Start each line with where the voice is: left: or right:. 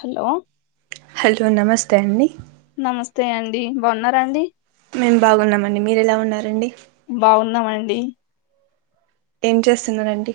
left: Hello
right: hello నమస్తే అండి
left: నమస్తే అండి బాగున్నార అండి
right: మేము బాగున్నామండి మీరు ఎలా ఉన్నారండి
left: బాగున్నామండి
right: ఏం చేస్తున్న రండి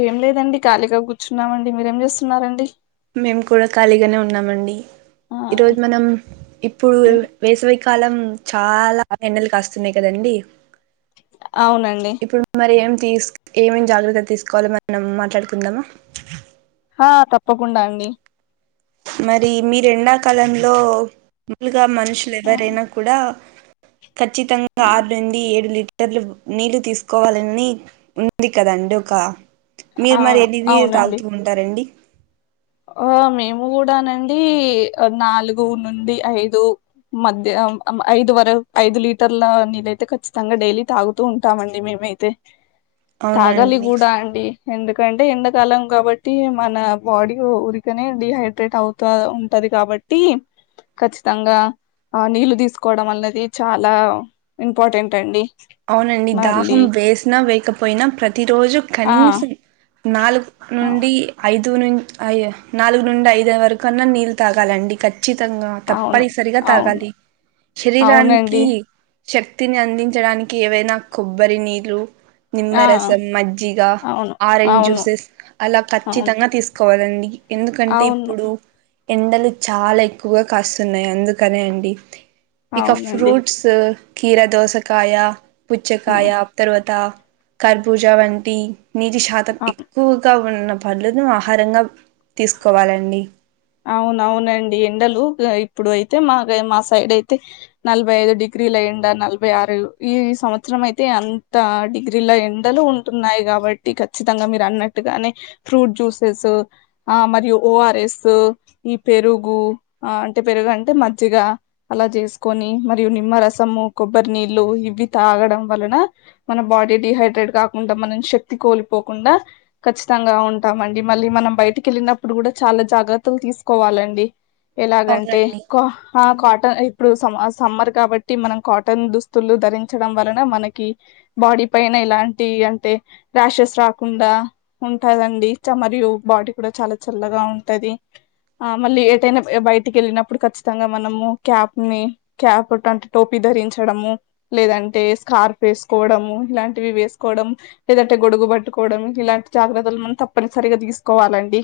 left: ఏం లేదండి ఖాళీగా కూర్చున్నామండి మీరేం చేస్తున్నారండి
right: మేము కూడా ఖాళీగానే ఉన్నామండి
left: ఆ
right: ఈరోజు మనం ఇప్పుడు
left: ఉమ్,
right: వేసవికాలం చాలా ఎన్డలు కాస్తున్నాయి కదండి
left: అవునండి
right: ఇప్పుడు మరి ఏం తీ ఏమేం జాగ్రత్త తీసుకోవలో మనం మాట్లాడుకుందామా
left: ఆ తప్పకుండా అండి
right: మరి మీ రెండాకాలంలో మాలుగా మనుషులు
left: ఆ,
right: ఎవరైనా కూడా ఖచ్చితంగా
left: ఉమ్,
right: ఆరు నుండి ఏడు లీట్ ర్లు నీళ్లు తీసుకోవాలని ఉంది కదండి ఒక మీరు మరి
left: అవును
right: ఎదిది
left: అవునండి
right: తాగుతూ ఉంటారండి
left: ఆ మేము కూడానండి నాలుగు నుండి ఐదు మధ్య ఐదు వర ఐదు లీటర్ల నీళ్ళయితే ఖచ్చితంగా డైలీ తాగుతూ ఉంటామండి మేమైతే తాగాలి
right: అవునండి
left: కూడా అండి ఎందుకంటే ఎండాకాలం కాబట్టి మన బాడీ ఊరికినే డీహైడ్రేట్ అవుతా ఉంటది కాబట్టి ఖచ్చితంగా ఆ నీళ్ళు తీసుకోవడం అనేది చాలా ఇంపార్టెంట్ అండి
right: అవునండి దాహం
left: మళ్ళీ
right: వేసినా వేయకపోయినా ప్రతిరోజు
left: ఆ
right: కనీసం నాలుగు
left: అవును
right: నుండి ఐదు ను ఐ నాలుగు నుండి ఐదు వరకున్నా నీళ్ళు తాగాలండి ఖచ్చితంగా
left: అవును
right: తప్పనిసరిగా
left: అవును
right: తాగాలి
left: అవునండి
right: శరీరానికి శక్తిని అందించడానికి ఏవైనా కొబ్బరి నీళ్ళు
left: ఆ
right: నిమ్మరసం మజ్జిగ
left: అవును
right: ఆరెంజ్
left: అవును
right: జ్యూసెస్ అలా
left: అవును
right: ఖచ్చితంగా తీసుకోవాలండి ఎందుకంటే
left: అవును
right: ఇప్పుడు ఎండలు చాలా ఎక్కువగా కాస్తున్నాయి అందుకనే అండి ఇక
left: అవునండి
right: ఫ్రూట్స్ కి ఖీరాదోసకాయ పుచ్చకాయ
left: ఉమ్,
right: తరువాత కర్పూజ వంటి నీటి శాతం ఎక్కువగా ఉన్నప్పు పళ్ళను ఆహారంగా తీసుకోవాలండి
left: అవునవునండి ఎండలు ఇప్పుడు అయితే మాగా మా సైడ్ అయితే నలభై ఐదు డిగ్రీల ఎండ నలభై ఆరు ఈ సంవత్సరం అయితే అంత డిగ్రీల ఎండలు ఉ ఉంటున్నాయి కాబట్టి ఖచ్చితంగా మీరు అన్నట్టుగానే ఫ్రూట్ జ్యూసెస్ ఆ మరియు ఓఆర్ఎస్ ఈ పెరుగు ఆ అంటే పెరుగు అంటే మజ్జిగ అలా చేసుకొని మరియు నిమ్మరసము కొబ్బరి నీళ్ళు ఇవి తాగడం వలన మన బాడీ డిహైడ్రేట్ కాకుండా మనం శక్తి కోల్పోకుండా ఖచ్చితంగా ఉంటాం అండి మళ్ళీ మనం బయటకి వెళ్ళినప్పుడు కూడా చాలా జాగ్రత్త తులు తీసుకోవాలండి ఎలాగంటే
right: అవునండి
left: కా ఆ కాటన్ ఇప్పుడు స సమ్మర్ కాబట్టి మనం కాటన్ దుస్తులు ధరించడం వలన మనకి బాడీ పైన ఎలాంటి అంటే ర్యాషెస్ రాకుండా ఉంటదండి మరియు బాడీ కూడా చాలా చల్లగా ఉంటది ఆ మళ్ళీ ఏటైనా బయటికి వెళ్ళినప్పుడు ఖచ్చితంగా మనము క్యాప్ ని క్యాప్ట్ అంటే టోపీ ధరించడము లేదంటే స్కార్ప్ వేసుకోవడం ఇలాంటివి వేసుకోవడం లేదంటే గొడుగు పట్టుకోవడం ఇలాంటి జాగ్రత్తలు మనం తప్పనిసరిగా తీసుకోవాలండి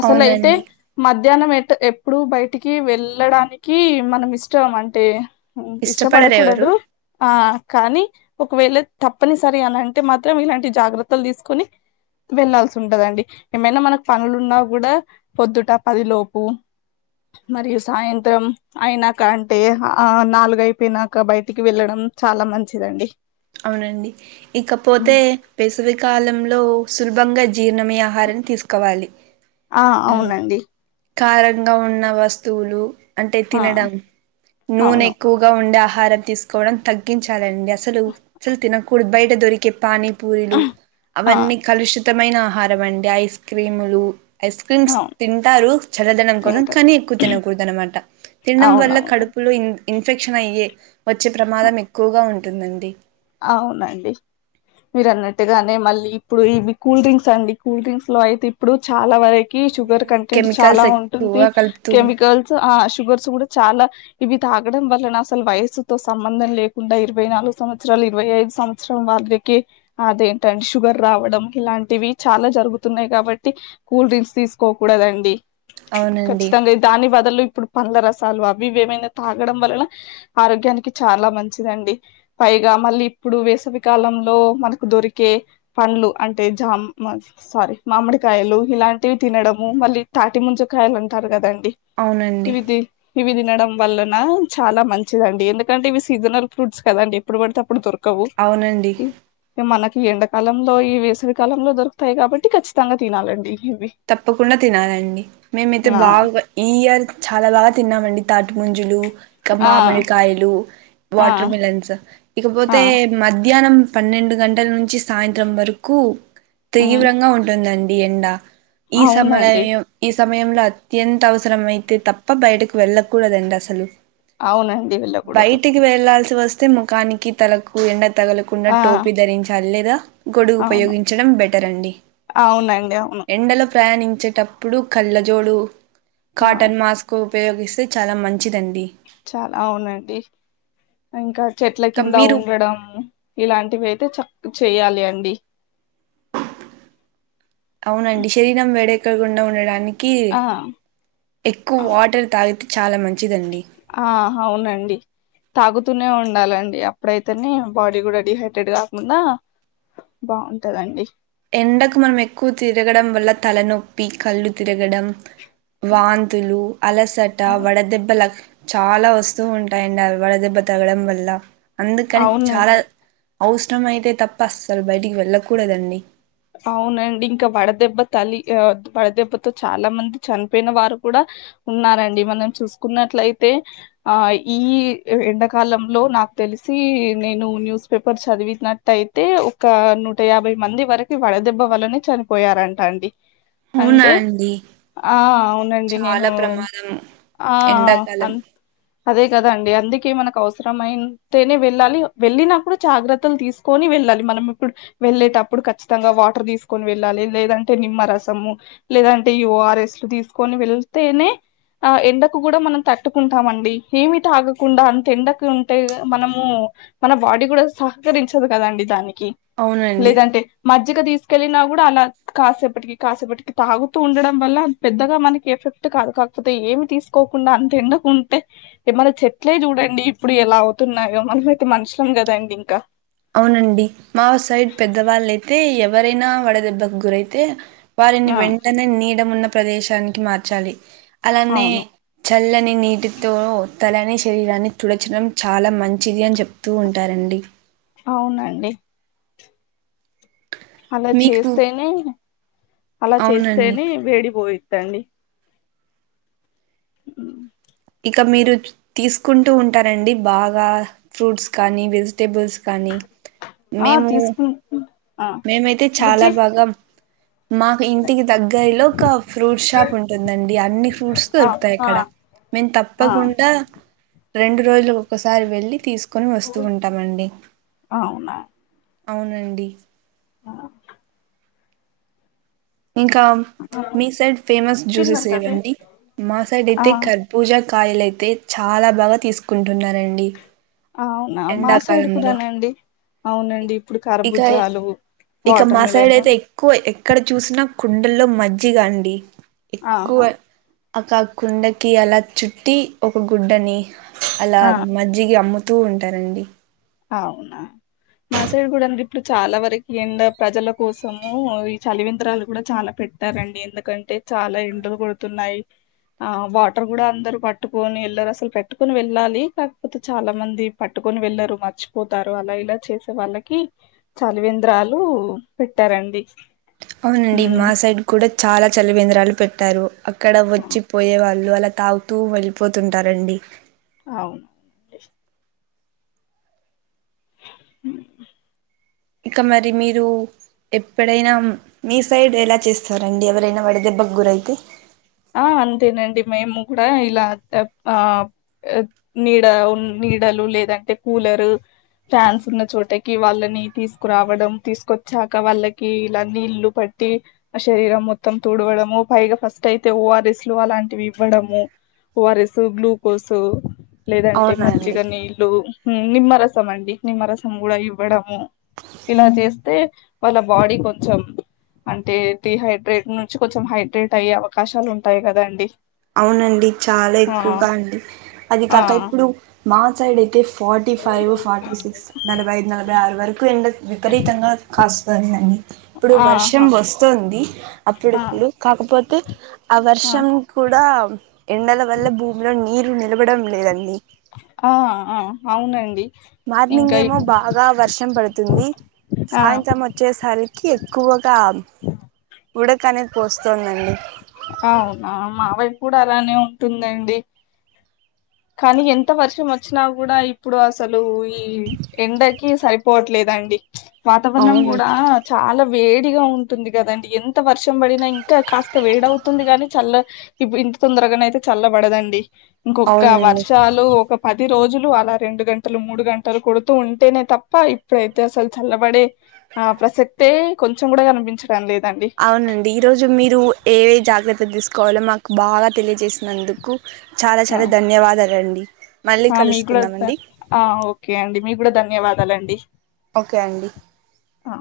left: అసలై
right: అవునండి
left: మధ్యాహ్నం ఎట్ ఎప్పుడు బయటికి వెళ్ళడానికి మనం ఇష్టం అంటే
right: ఇష్టపడరెవరు
left: ఇష్టపడకూడదు ఆ కానీ ఒకవేళ తప్పనిసరి అని అంటే మాత్రం ఇలాంటి జాగ్రత్తలు తీసుకుని వెళ్లాల్సి ఉంటదండి ఏమైనా మనకు పనులు ఉన్నా కూడా పొద్దుట పదిలోపు మరియు సాయంత్రం అయినాక అంటే ఆ నాలుగయిపోయినాక బయటికి వెళ్ళడం చాలా మంచిదండి
right: అవునండి ఇకపోతే వేసవికాలంలో సులభంగా జీర్ణమయ్యే ఆహారం తీసుకోవాలి
left: ఆ అవునండి
right: కారంగా ఉన్న వస్తువులు అంటే
left: ఆ
right: తినడం నూనె
left: అవును
right: ఎక్కు వగా ఉండే ఆహారం తీసుకోవడం తగ్గించాలండి అసలు న కూ బయట దొరికే పానీ పూరిలు
left: ఆ
right: అవన్నీ కలుషి తమైన ఆహారం అండి ఐస్ క్రీములు ఐస్ క్రీమ్స్
left: అవును
right: తింటారు చల్లదనం కోసం
left: తింటారు
right: కానీ ఎక్కువ్ తినకూడదనమాట తిండం వల్ల
left: అవునవును
right: కడుపులో ఇన్ ఇన్ఫెక్షన్ అయ్యే వచ్చే ప్రమాదం ఎక్కువగా ఉంటుందండి
left: అవునండి మీరు అన్నట్టుగానే మళ్ళీ ఇప్పుడు ఇవి కూల్ డ్రింక్స్ అండి కూల్ డ్రింక్స్ లో అయితే ఇప్పుడు చాలా వర కి షుగర్
right: అన్ని
left: కంటెంట్ చాలా
right: కెమికల్స్
left: ఉంటుంది
right: ఎక్కువగా కలుపుతూ
left: కెమికల్సు ఆ షుగర్స్ గుడా చాలా ఇవి తాగడం వలన అసల్ వయసుతో సంబంధం లేకుండా ఇరవై నాలుగ్ సంవ చ్చరాల్ ఇరవై ఐదు సంవచ్చరం వాళ్ళికి అదేంటండి షుగర్ రావడం ఇలాంటివి చాలా జరుగుతున్నాయ్ కాబట్టి కూల్ డ్రింక్స్ తీస్కోకూడదండి
right: అవునండి
left: ఖచ్చితంగిద్ దాని వదలు ఇప్పుడు పండ్ల రసాలు అవి ఇవ్వి ఏమైనా తాగడం వలన ఆరోగ్యానికి చాలా మంచిదండి పైగా మళ్ళీ ఇప్పుడు వేసవికాలంలో మనకు దొరికే పండ్లు అంటే జామ్ మ సారీ మామిడికాయలు ఇలాంటివి తినడము మళ్ళీ తాటి ముంజ కాయ్లంటారు గదండి
right: అవునండి
left: ఇవి ది హివి దినడం వల్లన చాలా మంచిదండి ఎందుకంటే ఇవి సీజనల్ ఫ్రూట్స్ కదండి ఎప్పుడు వడితే అప్పుడు దొరకవు
right: అవునండి
left: ఇన్ గ మనకి ఇవి ఎండకాలంలో ఈ వేసవి కాలంలో దొరుక్తాయ్ గాబట్టి ఖచ్తంగ తినాలండి ఇవి
right: తప్పకుండా తినాలండి మేమైతే
left: ఆ
right: బాగ ఈ ఇయర్ చాలా లాగ తిన్నామండి తాటిముంజులు కా
left: ఆ
right: మామిడికాయలు
left: ఆ
right: వాట్ర్ మిలన్సు
left: ఆ
right: ఇకబోతే మధ్యానం పన్నెండు గంటల్ నుంచి సాయంత్రం వరకూ
left: ఉమ్
right: తీవ్రంగా ఉంటుందండి ఎండ ఈ
left: అవునండి
right: సమలాయం ఈ సమయంలో అత్యంత అవసరం అయితే తప్ప బయటకు వెళ్ళకూడదండి అసలు
left: అవునండి వెళ్ళ కూడదు
right: కి వెళ్లాల్సి వస్తే ముఖానికి తలకు ఎండ తగలకుండా
left: ఆ
right: టోపీ ధరించాల్ లేదా గొడుగు
left: అవును
right: ఉపయోగించడం బెటరండి
left: అవునండి అవును
right: ఎండలో ప్రయాణించేటప్పుడు కళ్ళజోడు
left: అవును
right: కాటన్ మాస్ కు ఉపయోగిస్తే చాలా మంచిదండి
left: చాల అవునండి ఇంకా చెట్ల
right: ఇంకా
left: కింద
right: మీరు
left: ఉండడము ఇలాంటివైతే చక్ చేయాలి అండి
right: అవునండి శరీరం వేడెక్కకుండా ఉండడానికి
left: ఆ
right: ఎక్కువ్
left: అవు
right: వాటర్ తాగితె చాలా మంచిదండి
left: ఆ హవునండి తాగుతూనే ఉండాలండి అప్డైతేనే బాడీ గుడ డి హైడ్రేట్ గాక్ముండా బావుంటదండి
right: ఎండకు మనం ఎక్కువ తిరగడం వల్ల తలనొప్పి కళ్ళు తిరగడం వాంతులు అలసట
left: అవును
right: వడదెబ్బల చాలా వస్తూ ఉంటాయండి అవ్వి వడ దెబ్బ తగడం వల్ల అందుకని చాల
left: అవునండి
right: అవస్రమైతే తప్ప అస్సల్ బయటిగ్ వెళ్ళకూడదండి
left: అవునండి ఇంకా వడదెబ్బ తల్లి ఆ వడదెబ్బతో చాలా మంది చన్పోయిన వారు కూడ ఉన్నారండి మనం చూస్కున్నట్లైతే ఆ ఈ ఎండాకాలంలో నాక్ తెలిసి నేను న్యూస్ పేపర్ చదివిట్నట్ టైతే ఒక నూట యాభై మంది వరకు వడదెబ్బ వలనే చనిపోయారంట అండి
right: అవునా
left: అంటే
right: అండి
left: ఆ అవునండి నేను
right: చాలా ప్రమాదం
left: ఆ
right: ఎండాకాలం
left: అం అదే కదా అండి అందుకే మనకు అవసరమయితేనే వెళ్ళాలి వెళ్ళినప్పుడు జాగ్రత్తలు తీసు కోని వెళ్ళాలి మనం ఇప్పుడు వెళ్ళేటప్పుడు ఖచ్చి తంగా వాటర్ తీసుకొని వెళ్ళాలి లేదంటే నిమ్మరసము లేదంటే ఈ ఓఆర్ఎస్ తీసుకొని వెళ్తేనే ఆ ఎండకు కూడా మనం తట్టుకుంటామండి ఏమి తాగకుండా అంత ఎండకు ఉంటే మనము మన బాడీ కూడా సహకరించదు కదండి దానికి
right: అవునండి
left: లేదంటే మజ్జిగ తీసుకెళ్ళినా కూడా అలా కాసేపటికి కాసేపటికి తాగుతూ ఉండడం వల్ల పెద్దగా మనకి ఎఫెక్ట్ కాదు కా కపోతే ఏమి తీసుకోకుండా అంత ఎండకుంటే ఏ మన చెట్లే చూడండి ఇప్పుడు ఎలా అవుతున్నాయో మనమయితే మనుషులం కదండి ఇంకా
right: అవునండి మా సైడ్ పెద్దవాళ్ళయితే ఎవరైనా వడదెబ్బకు గురైతే వారిని
left: ఆ
right: వెంటనే నీడమున్న ప్రదేశానికి మార్చాలి అలానే
left: అవును
right: చల్లని నీటితో తలని శరీరాన్ని తుడచడం చాలా మంచిది అని చెప్ తు ఉంటారండి
left: అవునండి అలా
right: మీకు
left: చేస్తేనే అలా
right: అవునండి
left: చేస్తేనే వేడి పోయిద్దండి
right: ఇక మీరు తీసుకుంటూ ఉంటారండి బాగా ఫ్రూట్స్ కానీ వెజిటేబుల్స్ కానీ
left: ఆ
right: మేము
left: తీసుకు ఆ
right: మేమైతే
left: తీసుకుంటు
right: చాలా
left: బుజ్జి
right: బాగా మాకు ఇంటికి దగ్గరలో ఒక ఫ్రూట్ షాప్ ఉంటుందండి అన్ని ఫ్రూట్స్
left: ఆ
right: దొరుకుతాయి
left: ఆ
right: అక్కడ మేం
left: ఆ
right: తప్పకుండా రెండు రోజులకు ఒకసారి వెళ్ళి తీసుకొని వస్తూ ఉంటామండి అవునండి
left: ఆ
right: ఇంకా మీ సైడ్ ఫేమస్ జ్యూసెస్
left: తిన్నత్త తి
right: ఏవండి మా సైడ్ అయితే
left: ఆ
right: కర్ పూజా కాయలు అయితే చాలా బాగా తీసుకుంటున్నారండి
left: అవునా మా సైడ్
right: ఎండాకాలంలో.
left: కూడానండి
right: ఇ
left: అవునండి ఇప్పుడు
right: ఇక
left: కరబుజాలు
right: ఇక మా
left: వాటర్
right: సైడ్
left: మిలన్
right: అయితే ఎక్కువ ఎక్కడ చూసినా కుండల్లో మజ్జిగ అండి ఎక్కువ
left: ఆహా
right: అ కుండకి అలా చుట్టి ఒక గుడ్డని అలా
left: ఆ!
right: మజ్జిగ అమ్ము తూ ఉంటారండి
left: అవునా మా సైడ్ కూడా అండి ఇప్పుడు చాలా వరకి ఎండ ప్రజల కోసము ఈ చలి వేంద్రాలు కూడా చాలా పెట్ట టారండి ఎందుకంటే చాలా ఎండలు కొడుతున్నాయి ఆ వాటర్ కూడా అందరూ పట్టుకొని ఎల్లరు అసలు పెట్టుకొని వెళ్ళాలి కాకపోతే చాలా మంది పట్టుకొని వెళ్ళరు మా మర్చిపోతారు అలా ఇలా చేసే వాళ్ళకి చలివేంద్రాలు పెట్టారండి
right: అవునండి
left: ఉమ్
right: మా సైడ్ కూడా చాలా చలివేంద్రాలు పెట్టారు అక్కడ వచ్చి
left: అవును
right: పోయే వాళ్ళు అలా తాగుతూ వెళ్ళిపోతుంటారండి
left: అవును హ్మ్.
right: ఇక మరి మీరు ఎప్పుడైనా మీ సైడ్ ఎలా చేస్తారండి ఎవరైనా వడిదెబ్బకు గురైతే
left: ఆ అంతేనండి మేము కూడా ఇలా ఆ నీడ నీడలు లేదంటే కూలరు ఫ్యాన్స్ ఉన్న చోటకి వాళ్ళని తీసుకురావడం తీసుకొచ్చాక వాళ్ళకి ఇలా నీళ్లు పట్టి ఆ శరీరం మొత్తం తుడవడము పైగా ఫస్ట్ అయి తే ఓ ఆర్ ఎస్ లు అలాంటివి ఇవ్వడము ఓ ఆర్ ఎస్ గ్లూకోస్ లేదంటే
right: అవునా అండి
left: మజ్జిగా నీళ్లు ఉమ్ నిమ్మరసం అండి నిమ్మరసం గుడా ఇవ ఇవ్వడము ఇలా చేస్తే వాళ్ళ బాడీ కొంచం అంటే డిహైడ్రేట్ నుంచి కొంచం హైడ్రేట్ అయ్య కాశాలు ఉంటై కదాండి
right: అవునండి చాలా ఎక్కుగా అండి అది
left: ఆ
right: కాక ఇప్పుడు మా సైడ్ అయితే ఫోటీ ఫైవ్ ఫాటి సిక్స్ నలభై ఐదు నలభై ఆరు వర్కు ఎండ విపరీతంగా కాస్తుఅన్ అండి ఇప్పుడు వర్షం
left: ఆహా
right: వస్తుంది
left: ఆ
right: అప్పుడుప్పుడు కాకపోతే ఆ వర్షం కూడా ఎండల వల్ల భూమిలో నీరు నిలవడం లేదండి.
left: ఆ ఆ అవునండి.
right: మార్నింగ్
left: ఇంకా
right: ఏమో
left: ఇప్
right: బాగా వర్షం పడుతుంది
left: ఆ
right: సాయంత్రం ఒచ్చేసారి కి ఎక్కువగా ఉడక అనేది పోస్తోదండి.
left: అవునా మా వైపు కూడా అలానే ఉంటుందండి. కానీ ఎంత వర్షం ఒచ్చినా గూడా ఇప్పుడు అసలు ఈ ఎండకి సరిపోవట్లేదండి వాతావర్ణం
right: అవును
left: గూడా చాలా వేడిగా ఉంటుంది గదండి ఎంత వర్షం బడినా ఇంకా కాస్త వేడవ్తుంది గాని చల్ల ఇప్పుడు ఇంత తొందర్గానైతే చల్లబడదండి ఇంకొక
right: అవునండి
left: వర్షాలు ఒక పది రోజులు అలా రెండు గంటలు మూడు గంటలు కొడుతూ ఉంటేనే తప్ప ఇప్పుడైతే అసలు చల్లబడే ఆ ప్రసక్తే కొంచం గూడా కన్పించడం లేదండి.
right: అవునండి ఈరోజు మీరు ఏ వై జాగ్రత్త దిస్కోవాలో మాకు బాగా తెలియజేసినందుకు చాలా
left: ఆ
right: చాలా ధన్యవాదాలండి మళ్ళీ
left: ఆ, మీకు కూడా ధ-
right: కలుసుకుందామండి
left: ఆ ఓకే అండి మీ గూడా ధన్యవాదాలండి.
right: ఓకే అండి
left: అ